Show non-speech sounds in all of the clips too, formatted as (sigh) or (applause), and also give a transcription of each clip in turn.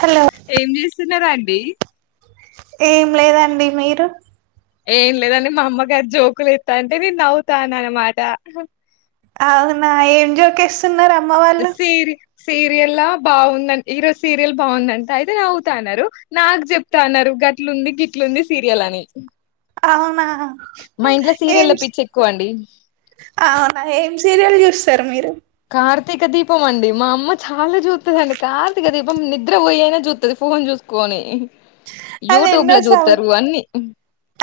Hello ఏం చేస్తున్నారా అండి ఏం లేదండి మీరు ఏం లేదండి మా అమ్మగారు జోకులు ఇస్తా అంటే నేను నవ్వుతాన అనమాట అవునా ఏం జోకేస్తున్నారుర సేరి సీరియల్ బాగుంద హీరో సీరియల్ బాగుందంట అయితే నవ్వుతాన్నారు నాకు చెప్తాన్నారు గట్లు ఉంది గిట్లు ఉంది సీరియల్ అని అవునా మా ఇంట్లో సీరియల్ల పిచ్చి ఎక్కువ అండి ఎమ్రియల్ చూ సార్ మీరు కార్తక దీపం అండి మా అమ్మ చాలా చూతుదిండి కార్తీ దీం నిద్ర పోయయినా చూతుది ఫోన్ చూ కొని అది యూట్యూబ్ ఎన్నో లో సంవ చూస్తారువన్నీ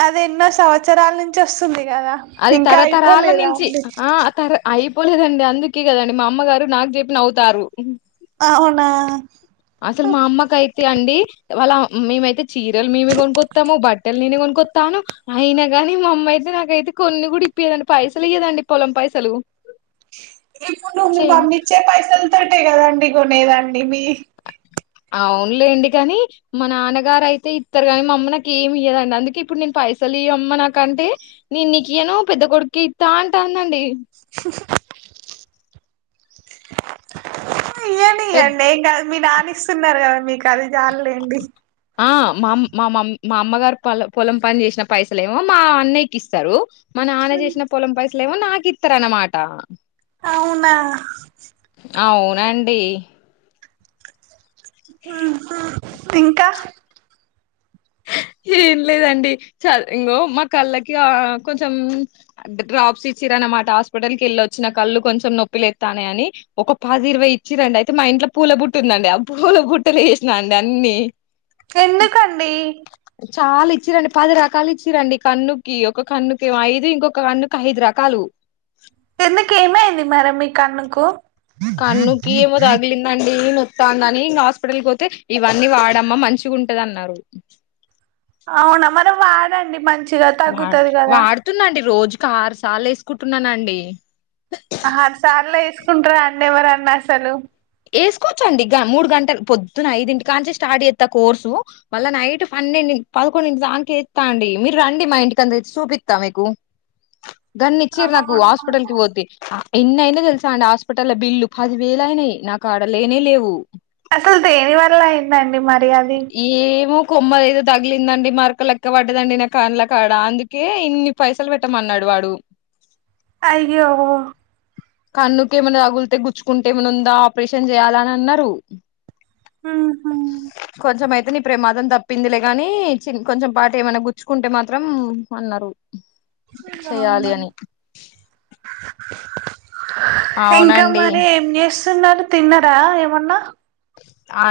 అది ఎన్నో సంవత్సరాల నుంచి వస్తుంది కదా అది ఇంకా తరతరాల అయిపోలేదా నుంచి అండి ఆ తర అయి చెప్పలేదండి అందుకే కదండి మా అమ్మగారు నాకు చెప్పిన అవుతారు ఆనా అసలు మా అమ్మా కాయ అండి వాళ్ళ మేమైతే చీరలు మేమే కొనుక్కొము బట్టలు నేనే కొనుక్కొస్తాను అయినా కానీ మా అమ్మ అయితే నాకైతే కొన్ని కూడా ఇప్పేదండి పైసలు ఇయదండి పొలం పైసలు ఇప్పుడు నువ్వు మీ చేన్ మమ్మీ ఇచ్చే పైసలతోటే కదండి కొనేదాన్ని మీ అవునులేండి కాని మా నాన్నగారుయితే ఇస్తరు కాని మా అమ్మ నాకు ఏమి ఇయ్యదండి అందుకే ఇప్పుడు నేను వైసలి అమ్మ నాకంటే నే నీకయను పెద్ద కొడుకి ఇస్తా అంటా అందండి పెద్ అండి నం మీ నానిస్తున్నారు కదా మీకు అది జాలలేండి ఆ మామ్ మామ్ మా అమ్మగారు పొ పొలం పని చేసిన పైసలే ఏమో మా అన్నయ్యకి ఇస్తారు మా నాన్న చేసిన పొలం పైసలేమో నాకు ఇస్తారునమాట అవునా రండి ఉ హ్ ఇంకా ఏం లేదండి చ ఇంగో మా కళ్ళకి కొంచం డ్రాప్స్ ఇ ఇచ్చరన్నమాట హాస్పిటల్ కి వెళ్ళోచ్చిన కళ్ళు కొంచెం నొప్పిలెస్తా అని ఒక పాది ఇరవై ఇచ్చిరండి అయితే మా ఇ ఇంట్లో పూల బుట్టు ఉందండి ఆ పూల బుట్టలు వేసినా అండి అన్నిీ ఎందు కడి చాలా ఇచ్చిరండి పది రకాలు ఇచ్చిరండి కన్నుకి ఒక కన్నుకి ఐదు ఇంకొక కన్నుకి ఐదు రకాలు ఎందుకు ఏమైంది మరి మీకు కన్నుకి ఏమో తగిలింది అండి స్తాందని ఇంకా హాస్పిటల్కి పోతే ఇవన్నీ వాడమ్మా మంచిగా ఉంటది అన్నారు అవునా మరి వాడండి మంచి వా వాడుతున్నాండి రోజుకి ఆరు సార్లు వేసుకుంటున్నానండి ఆరు సార్లు వేసుకుంటార అండి ఎవరన్నా అసలు వేసుకోవచ్చండి మూడు గంటలు పొద్దున ఐదింటి కాంచి స్టార్ట్ చేస్తా కోర్సు మళ్ళ నైట్ ఫ పెం పదకొండుంటి దాకే ఇస్తా అండి మీరు రండి మా ఇంటికి అంత తెచ్చి చూపిస్తా మీకు (inaudible) గన్ని ఇచ్చారు నాకు అవునా హాస్పిటల్ కి పోతే ఎన్ని అయినా తెలుసా అండి హాస్పిటల్ బిల్లు పది వేలు అయినాయి నాకు ఆడ లేనే లేవు అసలు దేని వల్ల అయిందండి మరి అది ఏమో కొమ్మ ఏదో తగిలిందండి మరక లెక్క పడ్డదండి నా కాన్ల కాడ అందుకే ఇన్ని పైసలు పెట్టమన్నాడు వాడు అయ్యో కన్నుకి ఏమైనా తగులితే గుచ్చుకుంటే ఏమన్నా ఉందా ఆపరేషన్ చేయ్యాల అని అన్నారు ఉ హ్ అతని ప్రమాదం తప్పిందిలే ని కొంచెం పాట ఏమైనా గుచ్చుకుంటే మాత్రం అన్నారు ఎలా చెయాలి ఉన్నారు అని ఇంకా అవునండి మరి ఏం చేస్తున్నారు తిన్నరా ఏమన్నా అ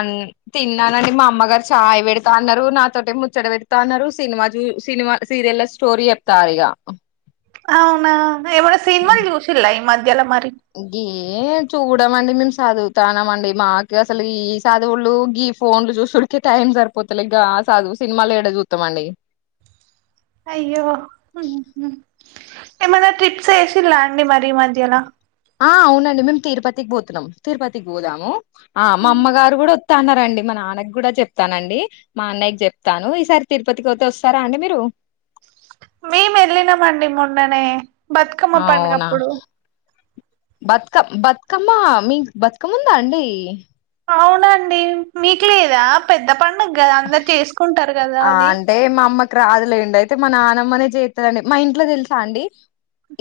తిన్నానండి మా అమ్మగారు చాయ్ పెడతా అన్నారు నాతోట ముచ్చడి పెడతా అన్నారు సినిమా రి సినిమా సీరియల్ స్టోరీ చెప్తారు ఇగా అవునా ఏమన్నా సినిమా చూసిర్రా ఈ మధ్యలో మరి గే చో చమండి మేము చదువుతాన్నాంమండి మాకు అసలు ఈ చదువులు గీ ఫోన్ లు చూసికే టైం జరుపు అసలు ఇగ చదువు సినిమాలు ఎడ చూద్దాంమండి అయ్యో ఉ హ్ ఏమన్నా ట్రిప్ ఏసిల అండి మరి మధ్యల ఆ అవునండి మేము తిరుపతికి పోతున్నాం తిరుపతికి పోదాము ఆ మా అమ్మగారు కూడా న్నండి మా నాన్నకి కూడా చెప్తానండి మా అన్నయ్యకి చెప్తాను ఈసారి తిరుపతికి పోతే వస్తారా అండి మీరు మేము వెళ్ళినామండి మొన్ననే బతుకమ్మ పండుగప్పుడు బతుకమ్ బతుకమ్మ మీ బతుకమ్మ ఉందా అండి అవునండి మీకు లేదా పెద్ద పండుగ కదా అందరు చేసుకుంటారు కదా ఆ అది అంటే మా అమ్మకి రాదులేం అయితే మా నాన్న మనే చేస్తారంండి మా ఇంట్లో తెలుసా అండి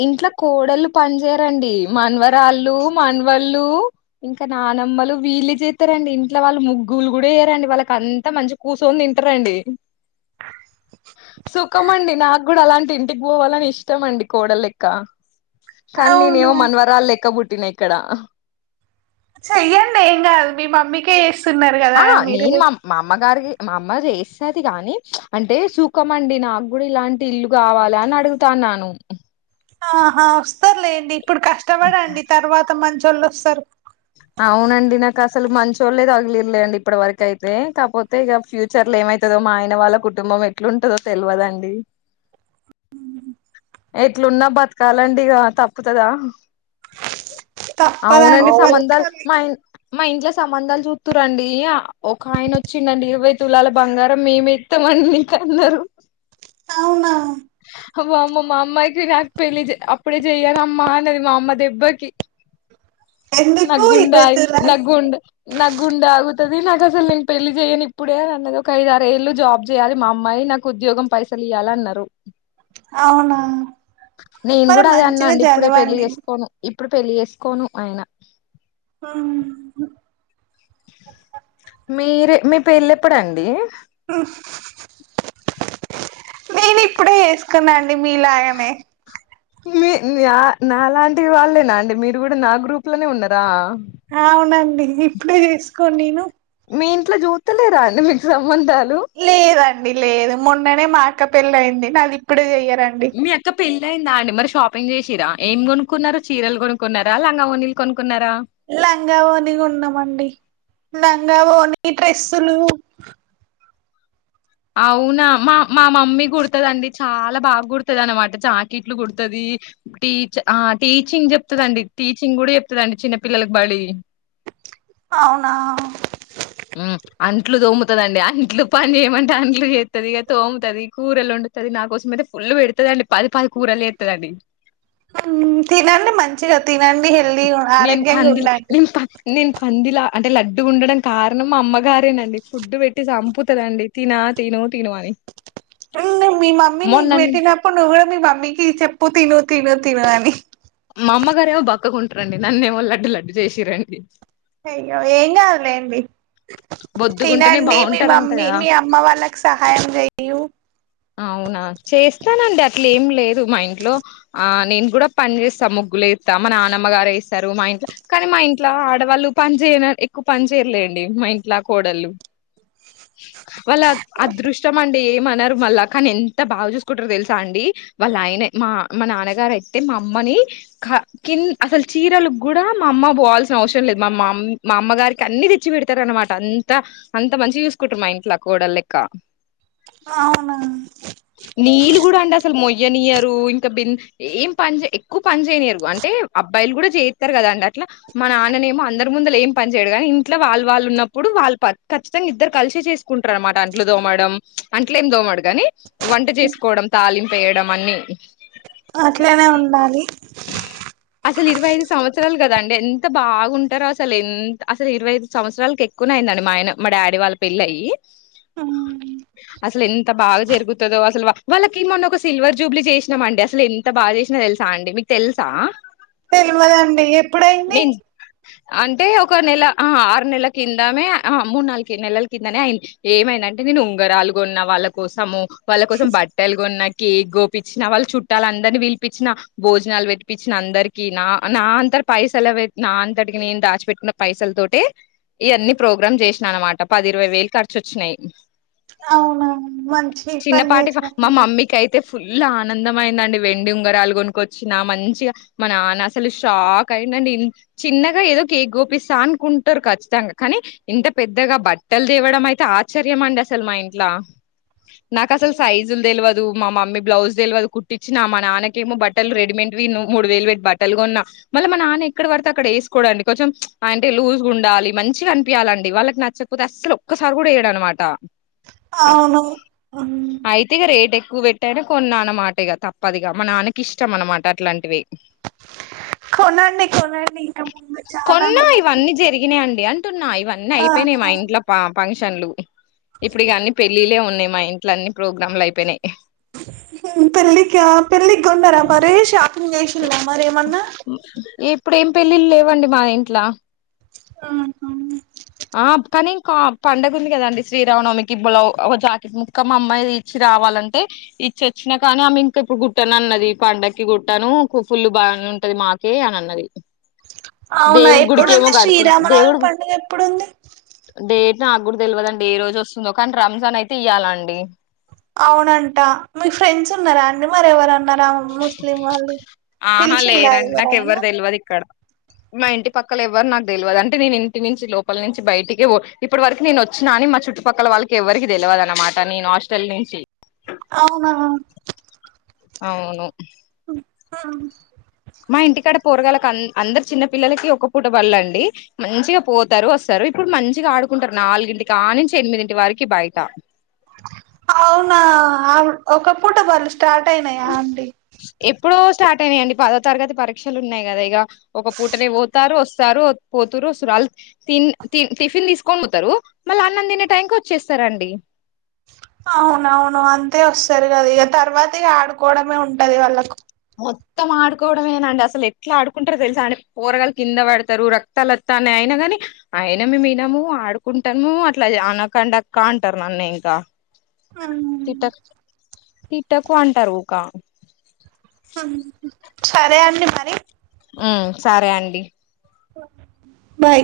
ఇంట్లో కోడళ్ళలు పని చేేయరండి మన్వరాళ్ళు మనవళ్ళు ఇంకా నా నమ్మలు వీళ్ళ చేస్తారారండి ఇంట్ వాళ్ళు ముగ్గులు కూడా వెయ్యడి వాళ్ళకి అంత మంచి కూర్చొని తింటారంండి సుఖం అండి నాకు కూడా అలాంటి ఇంటికి పోవాలని ఇష్టం అండి కోడ లెక్క కానీ నేనే అవునా ఏమో మన్వరాలు లెక్క బుట్టి పూట్టినా ఇక్కడ చెయ్యండి ఎం కదూ మీ మమ్మీక్ ఆ నేను మా మా అమ్మగారి మా అమ్మ చేస్తది కాని అంటే సూఖమండి నాకు కూడా ఇలాంటి ఇల్లు కావాలి అని అడుగుతా నను ఆహా వస్తారులేండి ఇప్పుడు కష్టపడండి తర్వాత మంచోల్లోస్తారు అవునండిి నాకస్ సలు మంచిోళ్ళలే తగిలీరులేండి ఇప్పటి వరకు అయితే కాకపోతే ఇగ ఫ్యూచర్ లో ఏమైతదో మా ఆయన వాళ్ళ కుటుంబం ఎట్లుంటందో తెలువదండి మ్మ్మ్మ్ ఎట్లున్నా బతకాలండి ఇగ తప్పుతదా తప్పదండి అవునండి సంబంధాలు బతకాలి మా ఇన్ మా ఇంట్ల సంబంధాలు చూత్తురండి ఒక ఆయన వచ్చిండండి ఇరవై తులాల బంగారం మేము ఇత్త మన కన్నారు అవునా హ వామ్మో మా అమైతే నాక్ పెళ్లి చె అప్పుడే చెయ్యానమ్మ అన్నది మా అమ్మ దెబ్బకి న ఎందుకు గుండ్ అయ్ న ఇరవైతులాలు గుండ న గుండగు తది నాకు అసలు నేను పెళ్లి చేయను ఇప్పుడే అన్నది ఒక ఐదారేళ్లు జాబ్ చేయాలి మా అమ్మాయి నాకు ఉద్యోగం పైసల్ లియ్యలన్నారు అవునా నేను మరి కూడా అదే అన్నా మంచిగా అండి ఇప్పుడే పెళ్లిి చదవండి చేసుకోను ఇప్ ప్పుడు పెళ్ళి చేేసుకోను ఆయిన ఆ మీరు మీ పేళ్ళేప్పుడు అండి ఆ నేను ఇప్పుడే వేసుకొన్నాండి మీ లాగనే మీ నా నాలాంటి వాళ్ళేనా అండి మీరు కూడా నా గ్రూప్ లోనే ఉన్నారా అవునండి ఇప్పుడే చేసుకోను నేను మీ ఇంట్ల చూస్తలేరా అండి మీకు సంబంధాలు లేదండి లేదు మొన్ననే మా అక్క పెళ్ళి అయింది నాది ఇప్పుడు చెయ్యార్ మీ అక్క పెళ్లి అయిందా అండి మరి షాప్ పింగ్ చేసిరా ఏం కొనుక్కున్నారు చీరలు కొనుక్కున్నారా లంగా వోణిల్ కొన్ లంగావోని కొన్నామండి లం గావోణి డ్రెస్సులు అవునా మా మా మమ్మీ కుడుతదండి చాలా బాగా కుడుతది అనమాట చాకిట్లు కుడుతది టీచ్ ఆ టీచింగ్ చెప్తుదండి టీచింగ్ కూడా చెప్తుదండి చిన్నపిిల్లలకు బడి అవునా హు అంట్లు తోముతందిండి అంట్లు పని చేయమంటే అంట్లు చెత్తది ఇగ తోముతది కూరలోన్ పెడుది నా కోసం అయితే ఫుల్ పెడుతదండి పది పది కూరలు చెత్తదండి హు తినండి మంచిగా తినండి హెల్తీ నేను ఆరోగ్యంగా పందిల్ ఉండండి నేను ప నేను పందిలా అంటే లడ్డుగుండాడం కారణం అమ్మగారేనండి ఫుడ్ పెట్టి చంపుతదండి తిన తిను తిను అని మీ మమ్మీనిక్ మొన్న నే బేటీనప్పుడు నువ్ కూడ మీ మమ్ మీకి చెప్పు తిిను తిను తిను అని మా అమ్మగారేమో బక్కకుంటారండి నన్నేమో లడ్డు లడ్డు చేసిరండి అయ్యో ఏం కదూ లేండి బొద్దుగుంటేనే తినండి మీ బాగుంటారంట మమ్మీ కదా మీ అమ్మ వాళ్ళకి సహాయం చెయ్యు అవునా చేస్తానండి అట్లా ఏం లేదు మా ఇంట్లో ఆ నేను కూడా పని చేస్తాముగ్ గ్గులేస్తా మా నాన్నమ్మగారు వేస్తారు మా ఇంట్ల కానీ మా ఇంట్ల ఆడవాళ్ళు పని చేయ ఎక్కువ పని చేయరులే డి మా ఇంట్లా కోడళ్ళు వాళ్ళ అదృష్టం అండి ఏమన్నారు మళ్ళా కానీ ఎంత బాగా చూసుకుంటారో తెలుసా అండి వాళ్ళ ఆయన మా మా నాన్నగారు అయితే మా అమ్మని కిం అసలు చీరలు కూడా మా అమ్మ పోవాల్సిన అవసరం లేదు మా మామ్ మా అమ్మ గారికి అన్ని తెచ్చి పెడత రనమాట అంత అంత మంచి చూసుకుంటారు మా ఇంట్లో కోడ లెక్క హా అవునా నీళ్లు కూడా అండి అసలు మో యానియరు ఇంకా బిం ఏం పని ఎక్కువ పని చేయనీయరు అంటే అబ్బాయిలు కూడా చేస్తారు కదా అండి అట్ మా నాన్ననేమో అందరు ముందు ఏ పని చేయడుగాని ఇంట్లో వాళ్ళు వాళ్ళు ఉన్నప్పుడు వాళ్ళు ఖచితంగా ఇద్దరు కలిసి చేసుకుంటారు అన్నమాట అంట్లు దోమడం అంట్లు ఏం దోమడుగాని వంట చేసుకోవడం తళింపు వేయడం అన్ని అట్లనే ఉండాలి అసలు ఇరవై ఐదు సంవత్సరాలు కదా అండి ఎంత బాగుంటారో అసలు ఎంత అసలు ఇరవై ఐదు సంవత్సరాలకు ఎక్కువ న అయిందండి మా ఆయన మా డాడీ వాళ్ళ పెళ్లయి అవునా అసలు ఎంత బాగా జరుగుతుందో అసలు వాళ్ళకి మొన్న ఒక సిల్వర్ జూబ్లీ చేసినాంమండి అసలు ఎంత బాగా చేసినా తెలుసా అండి మీకు తెలుసా తెలవదండి ఎప్పుడయింది నేను అంటే ఒక నెల ఆ ఆరు నెలల కిందమే ఆ మూడు నాలుకి నెలల కిందనే అయింది ఏమైనా అంటే నేను ఉంగరాలు గోన్న వాళ్ళ కోసము వాళ్ళ కోసం బట్టలు కొన్నా కేక్ గోపించిన వాళ్ళు చుట్టాల అందరినీ పిలిపించిన భోజ నాలు పెట్టిపిచ్చిన అందరిక నా నా అంతటి పైసలు నా అంతటికి నేను దాచిపట్కున్న పైసల తోటే ఇవన్ని ప్రోగ్రామ్ చేసిన అనమాట పది ఇరవై వేలు ఖర్చు వచ్చినాయి అవునా మంచి పని చిన్నపాటి ఫ మా చేసారు మమ్మీకి అయితే ఫుల్ ఆనందంమయిందండి వెండి ఉంగరాలు కొనుక్కొచ్చు వచ్చిన మంచిగా మా నాన్న అసలు షాక్ అయినండి చిన్నగా ఏదో కేక్ గోపిస్తా అనుకుంట ఉంటారు ఖచ్చితంగా కానీ ఇంత పెద్దగా బట్టలు తేవడం అయితే ఆశ్చర్యం అండి అసలు మా ఇంట్లో నాకు అసలు సైజులు తెలవదు మా మమ్మీ బ్లౌజ్ తెలవదు కుట్టించినా మా నాన్నకేమో బట్ బట్టలు రెడీమేడ్ వి మూడు వేలు పెట్ బట్టలు గోన్నా మళ్ళీ మన నాన్న ఎక్కడ పడితే అక్కడ వేసుకోడండి కొంచెం అంటే లూజ్గా ఉండాలి మంచిగా అనిపించాలండి వాళ్ళకి నచ్చకపోతే అసలు ఒక్కసారి కూడా వెయ్యడనమాట అవును మ్మ్. అయితే ఇగా రేట్ ఎక్కువ పెట్ టను కొన్న అనమాట ఇగా తప్పదిగా మా నాన్నకి ఇష్టం అనమాట అట్లాంటివి కొనండి కొనండి ఇంక ముందు చాలా కొన్నా కొనండి ఇవన్నీ జరిగినాయండి అంటున్నా ఇవన్నీ ఆ అయిపోయినాయి మా ఇంట్లో ఫంక్షన్లు ఇప్పుడు ఇగా అన్ని పెళ్ళిలే ఉన్నా మా ఇంట్లో అన్ని ప్రోగ్రామ్లు అయిపోయినాయి పెళ్ళిక పెళ్ళికొనరా మరి షాపింగ్ చేసి ఇలా మరి ఏమన్నా ఇప్పుడు ఏం పెళ్ళిళ్ళ లేవండి మా ఇంట్లో ఆహా ఆ కానీ ఇంకా పండగ ఉంది కదండి శ్రీరామనవమికి బ్లౌ ఒక జాకెట్ ముక్క అమ్మాయి రావాలంటే ఇచ్చి వచ్చినా కానీ ఆమె ఇంకా ఇప్పుడు గుట్టను అన్నది పండకి గుట్టను ఫుల్ బాగా అని ఉంటది మాకే అని అన్నది అవునా దేవుడు ఎప్పుడుంది గుడికెమో కడుతున్నా శ్రీరామనవమి దేవుడు పండుగ ఎప్పుడుంది డేట్ నాకు కూడా తెల్వదండి ఏ రోజు వస్తుందో కానీ రంజాన్ అయితే ఇయ్యాలండి అవునంటా మీ ఫ్రెండ్స్ ఉన్నారా అండి మర ఎవరన్నారు ముస్లిం వాళ్ళు ఆహా పిలిచిలా లేరండి నాకు ఎవ్వరు ఎవరయినా తెలవదు ఇక్కడ మా ఇంటి పక్కల ఎవ్వరు నాకు తెలవదు అంటే నేను ఇంటి నుంచి లోపల నుంచి బయటికి పో ఇప్పటి వరకు నేను వచ్చిన కానీ మా చుట్టుపక్కల వాళ్ళకి ఎవరికి తె లవదు అన్నమాట నేను హాస్టల్ నుంచి అవునా అవును మ్మ్. మా ఇంటికాడ పోరగాళ్ళకి అందరు చిన్న పిల్లలకి ఒక పూట బల్లండి మంచిగా పోతారు వస్తారు ఇప్పుడు మంచిగా ఆడుకుంటారు నాలుగింటి కా నుంచి ఎనిమిదింటి వరకీ బయట అవునా ఒక పూట బళ్ళు స్టార్ట్ అయినాయా అండీ ఎప్పుడో స్టార్ట్ అయినాయియండి పదో తరగతి పరీక్షలు ఉన్నాయి కదా ఇగ ఒక పూటనే పోతారు వస్తారు పోతు. రోజు వాళ్లు తిన్ తిన్ టిఫిన్ తీసుకొని పోతారు. మళ్ళా అన్నం తినే టైం కి వచ్చేస్తారండి. అవునవును అంతే వస్తారు కదా ఇక తర్వాత ఇక ఆడుకోవడమే ఉంటది వాళ్ళకు. మొత్తం ఆడుకోవడమేనాండి అసలు ఎట్లా ఆడుకుంటారో తెలుసా అండి. పోరగాలు కింద పడతారు రక్తాలోత్తన్నాయి. అయినా గాని అయిన మేము వినం ఆడుకుంటాము అట్లా అనకండాక్క అంటారు నన్ను ఇంకా. అవునా. తిట్టాకు అంటారు ఊక. సరే అండి మరి. ఉమ్ సరే అండి. బాయ్.